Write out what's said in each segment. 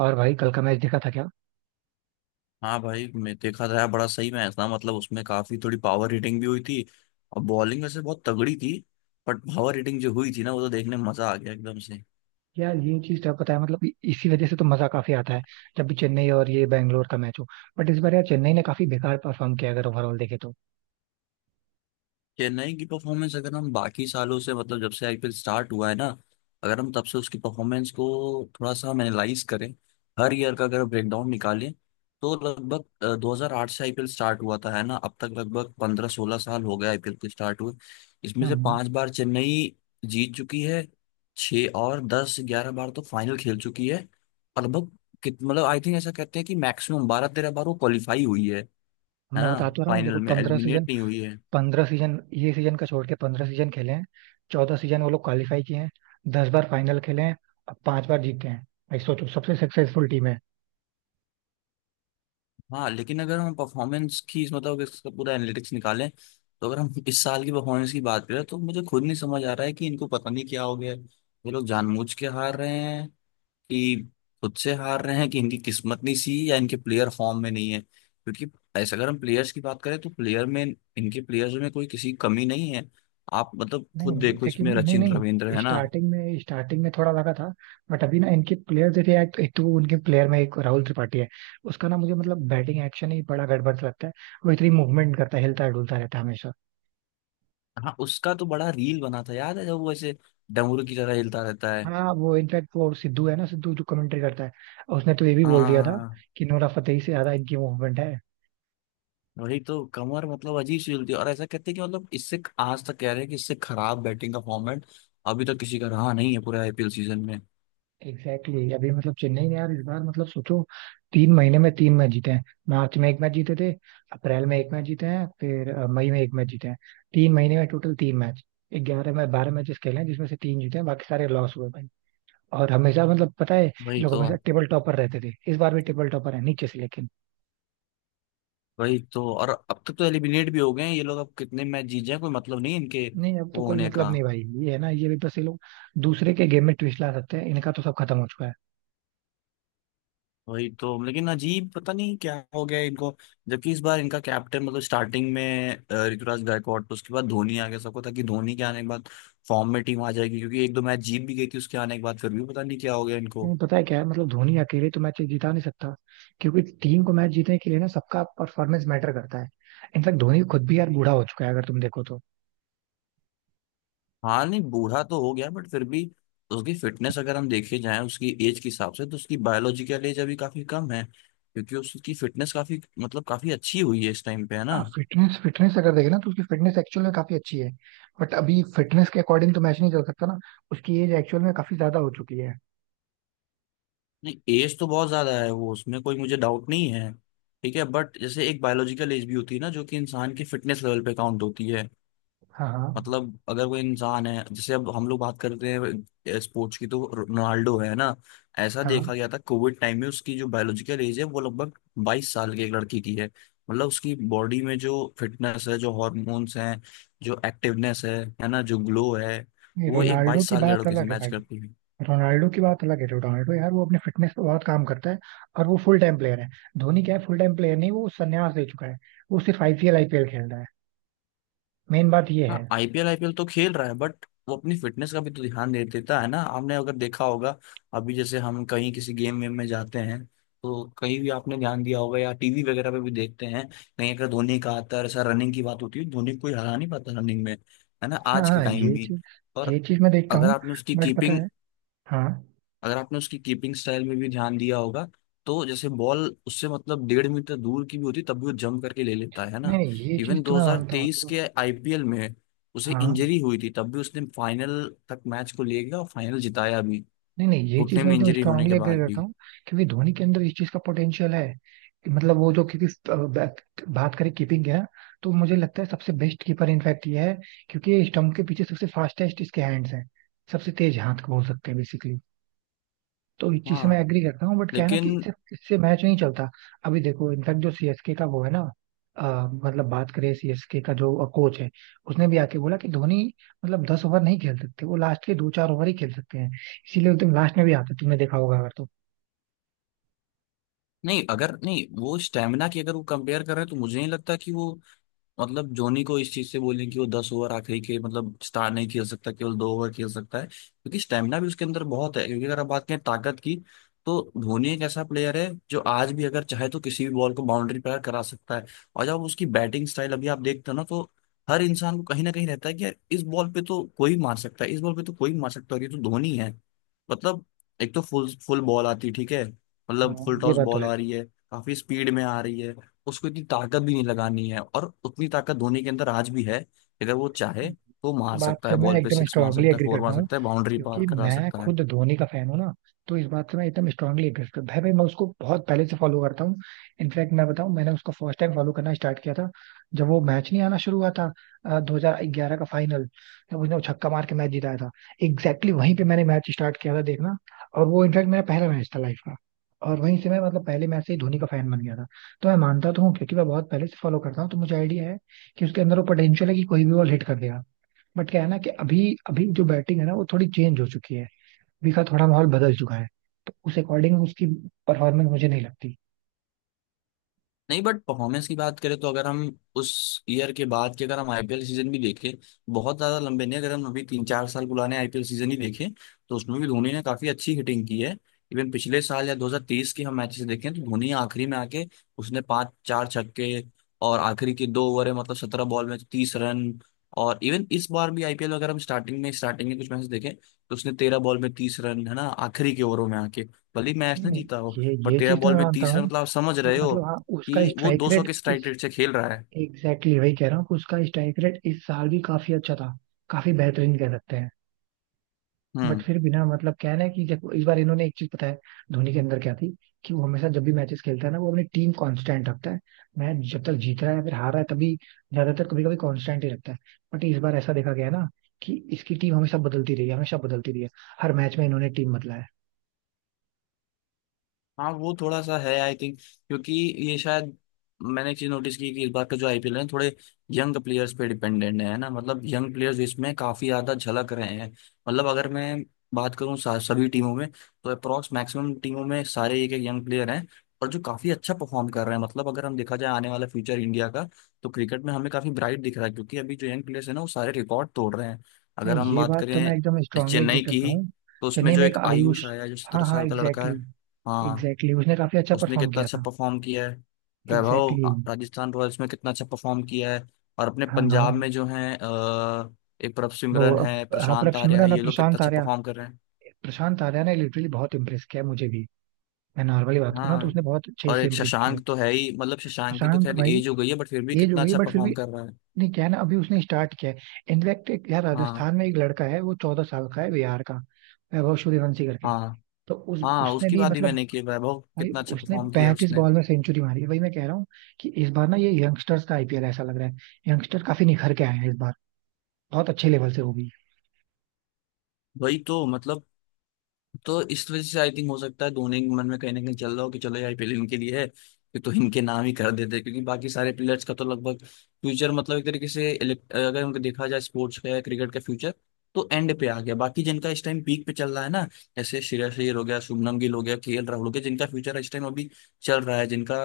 और भाई कल का मैच देखा था क्या? हाँ भाई मैं देखा था यार, बड़ा सही मैच था मतलब उसमें काफी थोड़ी पावर हिटिंग भी हुई थी। और बॉलिंग वैसे बहुत तगड़ी थी। बट पावर हिटिंग जो हुई थी ना वो तो देखने में मजा आ गया एकदम से। यार ये चीज तो पता है, मतलब इसी वजह से तो मजा काफी आता है। जब भी चेन्नई और ये बैंगलोर का मैच हो। बट इस बार यार चेन्नई ने काफी बेकार परफॉर्म किया, अगर ओवरऑल देखे तो। चेन्नई की परफॉर्मेंस अगर हम बाकी सालों से मतलब जब से आईपीएल स्टार्ट हुआ है ना, अगर हम तब से उसकी परफॉर्मेंस को थोड़ा सा हम एनालाइज करें, हर ईयर का अगर ब्रेकडाउन निकालें, तो लगभग 2008 से आईपीएल स्टार्ट हुआ था, है ना। अब तक लगभग 15-16 साल हो गए आईपीएल के स्टार्ट हुए। इसमें से हम्म। पांच बार चेन्नई जीत चुकी है। छः और 10 11 बार तो फाइनल खेल चुकी है। और लगभग कित मतलब आई थिंक ऐसा कहते हैं कि मैक्सिमम 12 13 बार वो क्वालिफाई हुई है मैं ना। बता तो रहा हूँ फाइनल देखो, में 15 सीजन। एलिमिनेट नहीं हुई है। 15 सीजन, ये सीजन का छोड़ के 15 सीजन खेले हैं। 14 सीजन वो लोग क्वालिफाई किए हैं। 10 बार फाइनल खेले हैं। अब पांच बार जीते हैं। भाई सोचो, सबसे सक्सेसफुल टीम है। हाँ, लेकिन अगर हम परफॉर्मेंस की मतलब इसका पूरा एनालिटिक्स निकालें, तो अगर हम इस साल की परफॉर्मेंस की बात करें तो मुझे खुद नहीं समझ आ रहा है कि इनको पता नहीं क्या हो गया है, ये लोग जानबूझ के हार रहे हैं कि खुद से हार रहे हैं कि इनकी किस्मत नहीं सी या इनके प्लेयर फॉर्म में नहीं है, क्योंकि ऐसा अगर हम प्लेयर्स की बात करें तो प्लेयर में इनके प्लेयर्स में कोई किसी की कमी नहीं है। आप मतलब खुद नहीं देखो, लेकिन, इसमें नहीं सचिन रविंद्र नहीं, है ना। स्टार्टिंग में स्टार्टिंग में थोड़ा लगा था। बट अभी ना इनके प्लेयर देखिए, एक तो उनके प्लेयर में एक राहुल त्रिपाठी है। उसका ना मुझे मतलब बैटिंग एक्शन ही बड़ा गड़बड़ सा लगता है। वो इतनी मूवमेंट करता है, हिलता डुलता रहता है हमेशा। हाँ, उसका तो बड़ा रील बना था, याद है जब वो ऐसे डमरू की तरह हिलता रहता है। हाँ वो इनफैक्ट वो सिद्धू है ना, सिद्धू जो कमेंट्री करता है। उसने तो ये भी हाँ बोल हाँ, दिया था हाँ, हाँ। कि नोरा फतेही से ज्यादा इनकी मूवमेंट है। वही तो, कमर मतलब अजीब सी चलती है, और ऐसा कहते हैं कि मतलब इससे आज तक कह रहे हैं कि इससे खराब बैटिंग का फॉर्मेट अभी तक किसी का रहा नहीं है पूरे आईपीएल सीजन में। Exactly exactly। अभी मतलब चेन्नई ने यार इस बार मतलब सोचो, तीन महीने में तीन मैच जीते हैं। मार्च में एक मैच जीते थे। अप्रैल में एक मैच जीते हैं, फिर मई में एक मैच जीते हैं। तीन महीने में टोटल तीन मैच। ग्यारह में 12 मैचेस खेले हैं जिसमें से तीन जीते हैं, बाकी सारे लॉस हुए भाई। और हमेशा, मतलब पता है, ये वही लोग तो हमेशा टेबल टॉपर रहते थे, इस बार भी टेबल टॉपर है नीचे से लेकिन। वही तो और अब तक तो एलिमिनेट भी हो गए हैं ये लोग, अब कितने मैच जीत जाए कोई मतलब नहीं इनके नहीं अब तो वो कोई होने मतलब का। नहीं भाई, ये है ना, ये भी बस ये लोग दूसरे के गेम में ट्विस्ट ला सकते हैं, इनका तो सब खत्म हो चुका है। वही तो, लेकिन अजीब, पता नहीं क्या हो गया इनको। जबकि इस बार इनका कैप्टन मतलब स्टार्टिंग में ऋतुराज गायकवाड, तो उसके बाद धोनी आ गया, सबको था कि धोनी के आने के बाद फॉर्म में टीम आ जाएगी क्योंकि एक दो मैच जीत भी गई थी उसके आने के बाद, फिर भी पता नहीं क्या हो गया इनको। नहीं पता है क्या है, मतलब धोनी अकेले तो मैच जीता नहीं सकता। क्योंकि टीम को मैच जीतने के लिए ना सबका परफॉर्मेंस मैटर करता है। इनफैक्ट धोनी खुद भी यार बूढ़ा हो चुका है अगर तुम देखो तो। हाँ, नहीं बूढ़ा तो हो गया बट फिर भी तो उसकी फिटनेस अगर हम देखे जाएं उसकी एज के हिसाब से तो उसकी बायोलॉजिकल एज अभी काफी कम है, क्योंकि उसकी फिटनेस काफी मतलब काफी अच्छी हुई है इस टाइम पे, है ना। फिटनेस, फिटनेस अगर देखें ना तो उसकी फिटनेस एक्चुअल में काफी अच्छी है। बट अभी फिटनेस के अकॉर्डिंग तो मैच नहीं चल सकता ना। उसकी एज एक्चुअल में काफी ज्यादा हो चुकी है। नहीं, एज तो बहुत ज्यादा है, वो उसमें कोई मुझे डाउट नहीं है। ठीक है, बट जैसे एक बायोलॉजिकल एज भी होती है ना, जो कि इंसान की फिटनेस लेवल पे काउंट होती है। हाँ हाँ। मतलब अगर कोई इंसान है, जैसे अब हम लोग बात करते हैं स्पोर्ट्स की तो रोनाल्डो है ना। ऐसा हाँ देखा गया था कोविड टाइम में उसकी जो बायोलॉजिकल एज है वो लगभग 22 साल की एक लड़की की है। मतलब उसकी बॉडी में जो फिटनेस है, जो हॉर्मोन्स हैं, जो एक्टिवनेस है ना, जो ग्लो है, नहीं, वो एक रोनाल्डो 22 की साल के बात लड़के से अलग है मैच भाई। करती है। रोनाल्डो की बात अलग है। रोनाल्डो यार वो अपने फिटनेस पे बहुत काम करता है। और वो फुल टाइम प्लेयर है। धोनी क्या है? फुल टाइम प्लेयर नहीं, वो संन्यास ले चुका है। वो सिर्फ आईपीएल आईपीएल खेल रहा है। मेन बात ये है। हाँ, आईपीएल आईपीएल तो खेल रहा है, बट वो अपनी फिटनेस का भी तो ध्यान दे देता है ना, आपने अगर देखा होगा। अभी जैसे हम कहीं किसी गेम वेम में जाते हैं, तो कहीं भी आपने ध्यान दिया होगा या टीवी वगैरह पे भी देखते हैं, कहीं अगर धोनी का आता है, ऐसा रनिंग की बात होती है, धोनी को कोई हरा नहीं पाता रनिंग में, है ना, हाँ आज के हाँ, टाइम ये भी। चीज, ये और चीज मैं देखता अगर हूँ। आपने उसकी बट पता कीपिंग है। हाँ। अगर आपने उसकी कीपिंग स्टाइल में भी ध्यान दिया होगा, तो जैसे बॉल उससे मतलब 1.5 मीटर दूर की भी होती तब भी वो जंप करके ले लेता है नहीं ना। नहीं, ये चीज इवन तो मैं मानता हूँ 2023 देखो। के आईपीएल में उसे हाँ। इंजरी हुई थी, तब भी उसने फाइनल तक मैच को ले गया और फाइनल जिताया भी, नहीं नहीं, ये चीज घुटने मैं में एकदम इंजरी होने के स्ट्रांगली एग्री बाद करता भी। हूँ। क्योंकि धोनी के अंदर इस चीज का पोटेंशियल है कि मतलब वो जो, क्योंकि बात करें कीपिंग है, तो मुझे लगता है सबसे बेस्ट कीपर इनफैक्ट ये है। क्योंकि स्टंप के पीछे सबसे फास्टेस्ट इसके हैंड्स हैं। सबसे तेज हाथ बोल सकते हैं। तो इस चीज से हाँ मैं एग्री करता हूँ, बट क्या है ना कि लेकिन इससे इससे मैच नहीं चलता। अभी देखो, इनफैक्ट जो सीएसके का वो है ना, मतलब बात करें सीएसके का जो कोच है, उसने भी आके बोला कि धोनी मतलब 10 ओवर नहीं खेल सकते, वो लास्ट के दो चार ओवर ही खेल सकते हैं। इसीलिए तुम लास्ट में भी आते तुमने देखा होगा अगर तो। नहीं, अगर नहीं वो स्टेमिना की अगर वो कंपेयर कर रहे हैं तो मुझे नहीं लगता कि वो मतलब धोनी को इस चीज से बोलें कि वो 10 ओवर आखिरी के मतलब स्टार नहीं खेल सकता, केवल 2 ओवर खेल सकता है, क्योंकि स्टेमिना भी उसके अंदर बहुत है, क्योंकि अगर आप बात करें ताकत की, तो धोनी एक ऐसा प्लेयर है जो आज भी अगर चाहे तो किसी भी बॉल को बाउंड्री पार करा सकता है। और जब उसकी बैटिंग स्टाइल अभी आप देखते हो ना, तो हर इंसान को कहीं ना कहीं रहता है कि यार इस बॉल पे तो कोई मार सकता है, इस बॉल पे तो कोई मार सकता है, और ये तो धोनी है, मतलब एक तो फुल फुल बॉल आती है, ठीक है, मतलब हाँ फुल ये टॉस बात तो बॉल आ रही है, काफी स्पीड में आ रही है, उसको इतनी ताकत भी नहीं लगानी है, और उतनी ताकत धोनी के अंदर आज भी है, अगर वो चाहे है। तो मार बात सकता है, से मैं बॉल पे एकदम सिक्स मार स्ट्रांगली सकता है, एग्री फोर मार करता हूँ, सकता है, बाउंड्री पार क्योंकि करा मैं सकता है। खुद धोनी का फैन हूँ ना। तो इस बात से मैं एकदम स्ट्रांगली एग्री करता हूँ भाई। भाई मैं उसको बहुत पहले से फॉलो करता हूँ। इनफैक्ट मैं बताऊँ, मैंने उसको फर्स्ट टाइम फॉलो करना स्टार्ट किया था जब वो मैच नहीं आना शुरू हुआ था। 2011 का फाइनल, तब उसने वो छक्का मार के मैच जिताया था। एग्जैक्टली exactly, वहीं पे मैंने मैच स्टार्ट किया था देखना। और वो इनफैक्ट मेरा पहला मैच था लाइफ का। और वहीं से मैं मतलब पहले मैच से ही धोनी का फैन बन गया था। तो मैं मानता तो हूँ क्योंकि मैं बहुत पहले से फॉलो करता हूँ, तो मुझे आइडिया है कि उसके अंदर वो पोटेंशियल है कि कोई भी बॉल हिट कर देगा। बट क्या है ना कि अभी, अभी जो बैटिंग है ना, वो थोड़ी चेंज हो चुकी है। अभी का थोड़ा माहौल बदल चुका है। तो उस अकॉर्डिंग उसकी परफॉर्मेंस मुझे नहीं लगती। नहीं, बट परफॉर्मेंस की बात करें तो अगर हम उस ईयर के बाद के अगर हम आईपीएल सीजन भी देखें, बहुत ज्यादा लंबे नहीं, अगर हम अभी तीन चार साल पुराने आईपीएल सीजन ही देखें तो उसमें भी धोनी ने काफी अच्छी हिटिंग की है। इवन पिछले साल या 2023 के हम मैचेस देखें तो धोनी आखिरी में आके उसने पांच चार छक्के, और आखिरी के दो ओवर है, मतलब 17 बॉल में 30 रन। और इवन इस बार भी आईपीएल अगर हम स्टार्टिंग में कुछ मैचेस देखें, तो उसने 13 बॉल में 30 रन, है ना, आखिरी के ओवरों में आके, भले ही मैच नहीं ना नहीं, जीता हो। ये बट ये 13 चीज तो बॉल मैं में मानता 30 रन हूँ मतलब आप समझ कि रहे हो मतलब हाँ उसका कि वो स्ट्राइक 200 रेट के स्ट्राइक इस। रेट से खेल रहा है। एग्जैक्टली exactly, वही कह रहा हूँ कि उसका स्ट्राइक रेट इस साल भी काफी अच्छा था। काफी बेहतरीन कह सकते हैं। बट हम्म। फिर भी ना मतलब क्या है ना कि देखो इस बार इन्होंने एक चीज, पता है धोनी के अंदर क्या थी? कि वो हमेशा जब भी मैचेस खेलता है ना वो अपनी टीम कांस्टेंट रखता है। मैच जब तक जीत रहा है या फिर हार रहा है तभी, ज्यादातर कभी कभी कांस्टेंट ही रखता है। बट इस बार ऐसा देखा गया है ना, कि इसकी टीम हमेशा बदलती रही है, हमेशा बदलती रही है। हर मैच में इन्होंने टीम बदला है। हाँ वो थोड़ा सा है आई थिंक, क्योंकि ये शायद मैंने एक चीज नोटिस की, कि इस बार का जो आईपीएल है थोड़े यंग प्लेयर्स पे डिपेंडेंट है ना, मतलब यंग प्लेयर्स इसमें काफी ज्यादा झलक रहे हैं। मतलब अगर मैं बात करूँ सभी टीमों में, तो अप्रोक्स मैक्सिमम टीमों में सारे एक एक यंग प्लेयर हैं, और जो काफी अच्छा परफॉर्म कर रहे हैं, मतलब अगर हम देखा जाए आने वाला फ्यूचर इंडिया का, तो क्रिकेट में हमें काफी ब्राइट दिख रहा है, क्योंकि अभी जो यंग प्लेयर्स है ना वो सारे रिकॉर्ड तोड़ रहे हैं। नहीं अगर हम ये बात बात तो मैं करें एकदम स्ट्रांगली एग्री चेन्नई की करता ही, हूँ। तो उसमें चेन्नई जो में एक एक आयुष। आयुष आया है, जो 17 हाँ हाँ, साल का लड़का एग्जैक्टली है। exactly। हाँ, एग्जैक्टली exactly, उसने काफी अच्छा उसने परफॉर्म कितना किया अच्छा था। परफॉर्म किया है। Vaibhav exactly exactly। Rajasthan Royals में कितना अच्छा परफॉर्म किया है। और अपने हाँ हाँ। पंजाब में जो है, एक प्रभ सिमरन है, हाँ प्रभ प्रशांत आर्या है, सिमरन और ये लोग कितना प्रशांत अच्छा आर्या, परफॉर्म कर रहे हैं। प्रशांत आर्या ने लिटरली बहुत इम्प्रेस किया है मुझे भी। मैं नॉर्मली बात कर रहा हूँ, तो उसने हाँ। बहुत अच्छे और से एक इम्प्रेस किया है। शशांक तो है ही, मतलब शशांक की तो शशांक खैर भाई, एज हो गई है, बट फिर भी एज हो कितना गई अच्छा बट फिर परफॉर्म भी। कर रहा है। नहीं क्या है ना अभी उसने स्टार्ट किया है, इनफैक्ट एक यार हाँ। राजस्थान में एक लड़का है वो 14 साल का है, बिहार का। वैभव सूर्यवंशी करके। हाँ तो उस हाँ, उसने उसकी भी बात ही मतलब, मैंने की है, वैभव भाई कितना अच्छा उसने परफॉर्म किया पैंतीस उसने। बॉल में सेंचुरी मारी है भाई, मैं कह रहा हूँ कि इस बार ना ये यंगस्टर्स का आईपीएल ऐसा लग रहा है। यंगस्टर काफी निखर के आए हैं इस बार, बहुत अच्छे लेवल से वो भी। वही तो मतलब, तो इस वजह से आई थिंक हो सकता है धोनी के मन में कहीं ना कहीं चल रहा हो कि चलो ये आईपीएल इनके लिए है, कि तो इनके नाम ही कर देते हैं। क्योंकि बाकी सारे प्लेयर्स का तो लगभग फ्यूचर मतलब एक तरीके से अगर उनको देखा जाए स्पोर्ट्स का या क्रिकेट का फ्यूचर, तो एंड पे आ गया, बाकी जिनका इस टाइम पीक पे चल रहा है ना, जैसे श्रेयस अय्यर हो गया, शुभमन गिल हो गया, केएल राहुल हो गया, जिनका फ्यूचर इस टाइम अभी चल रहा है, जिनका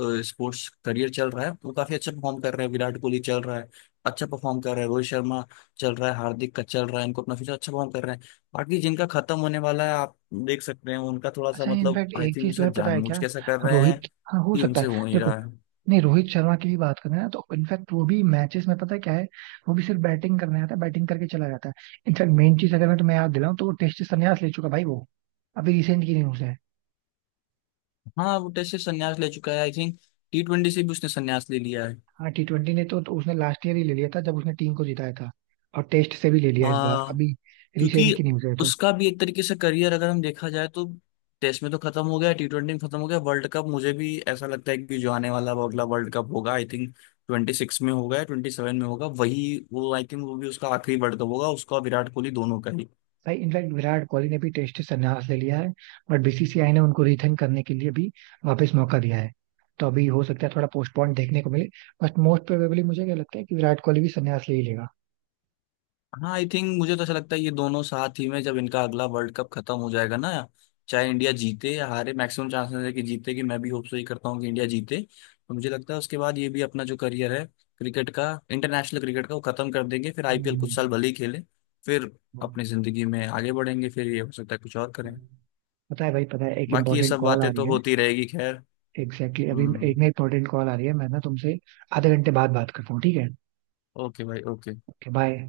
स्पोर्ट्स करियर चल रहा है, वो काफी अच्छा परफॉर्म कर रहे हैं, विराट कोहली चल रहा है, अच्छा परफॉर्म कर रहा है, रोहित शर्मा चल रहा है, हार्दिक का चल रहा है, इनको अपना फ्यूचर, अच्छा परफॉर्म कर रहे हैं। बाकी जिनका खत्म होने वाला है आप देख सकते हैं, उनका थोड़ा सा अच्छा मतलब इनफैक्ट आई एक थिंक चीज शायद तुम्हें पता है क्या? जानबूझ कैसा कर रहे हैं, रोहित, हाँ हो कि सकता है। उनसे हो नहीं देखो, रहा है। नहीं रोहित शर्मा की भी बात करें ना तो इनफैक्ट वो भी मैचेस में पता है क्या है? वो भी सिर्फ बैटिंग करने आता है, बैटिंग करके चला जाता है। इनफैक्ट मेन चीज अगर मैं तुम्हें याद दिलाऊं तो वो टेस्ट से संन्यास ले चुका भाई, वो अभी रिसेंट की न्यूज है। हाँ, वो टेस्ट से संन्यास ले चुका है आई थिंक, टी ट्वेंटी से भी उसने संन्यास ले लिया है। हाँ टी ट्वेंटी ने तो उसने लास्ट ईयर ही ले लिया था जब उसने टीम को जिताया था। और टेस्ट से भी ले लिया इस बार, हाँ, अभी रिसेंट की क्योंकि न्यूज है तो। उसका भी एक तरीके से करियर अगर हम देखा जाए, तो टेस्ट में तो खत्म हो गया, टी ट्वेंटी में खत्म हो गया, वर्ल्ड कप मुझे भी ऐसा लगता है कि जो आने वाला वो अगला वर्ल्ड कप होगा, आई थिंक 2026 में होगा या 2027 में होगा, वही वो, आई थिंक वो भी उसका आखिरी वर्ल्ड कप होगा, उसका और विराट कोहली दोनों का ही। भाई इनफैक्ट विराट कोहली ने भी टेस्ट से संन्यास ले लिया है। बट बीसीसीआई ने उनको रिथिंक करने के लिए भी वापस मौका दिया है। तो अभी हो सकता है थोड़ा पोस्टपोन देखने को मिले। बट मोस्ट प्रोबेबली मुझे क्या लगता है कि विराट कोहली भी संन्यास ले ही लेगा। हाँ, आई थिंक मुझे तो ऐसा लगता है ये दोनों साथ ही में, जब इनका अगला वर्ल्ड कप खत्म हो जाएगा ना, चाहे इंडिया जीते या हारे, मैक्सिमम चांसेस है कि जीते, कि मैं भी होप सो ही करता हूँ कि इंडिया जीते, तो मुझे लगता है उसके बाद ये भी अपना जो करियर है क्रिकेट का, इंटरनेशनल क्रिकेट का वो खत्म कर देंगे, फिर आईपीएल कुछ हम्म, साल भले ही खेले, फिर अपनी जिंदगी में आगे बढ़ेंगे, फिर ये हो सकता है कुछ और करें। पता है भाई, पता है, एक बाकी ये इम्पोर्टेंट सब कॉल आ बातें रही तो है। होती रहेगी खैर। एग्जैक्टली exactly, अभी हम्म। एक ना इम्पोर्टेंट कॉल आ रही है, मैं ना तुमसे आधे घंटे बाद बात करता हूँ, ठीक है। ओके भाई, ओके। Okay bye.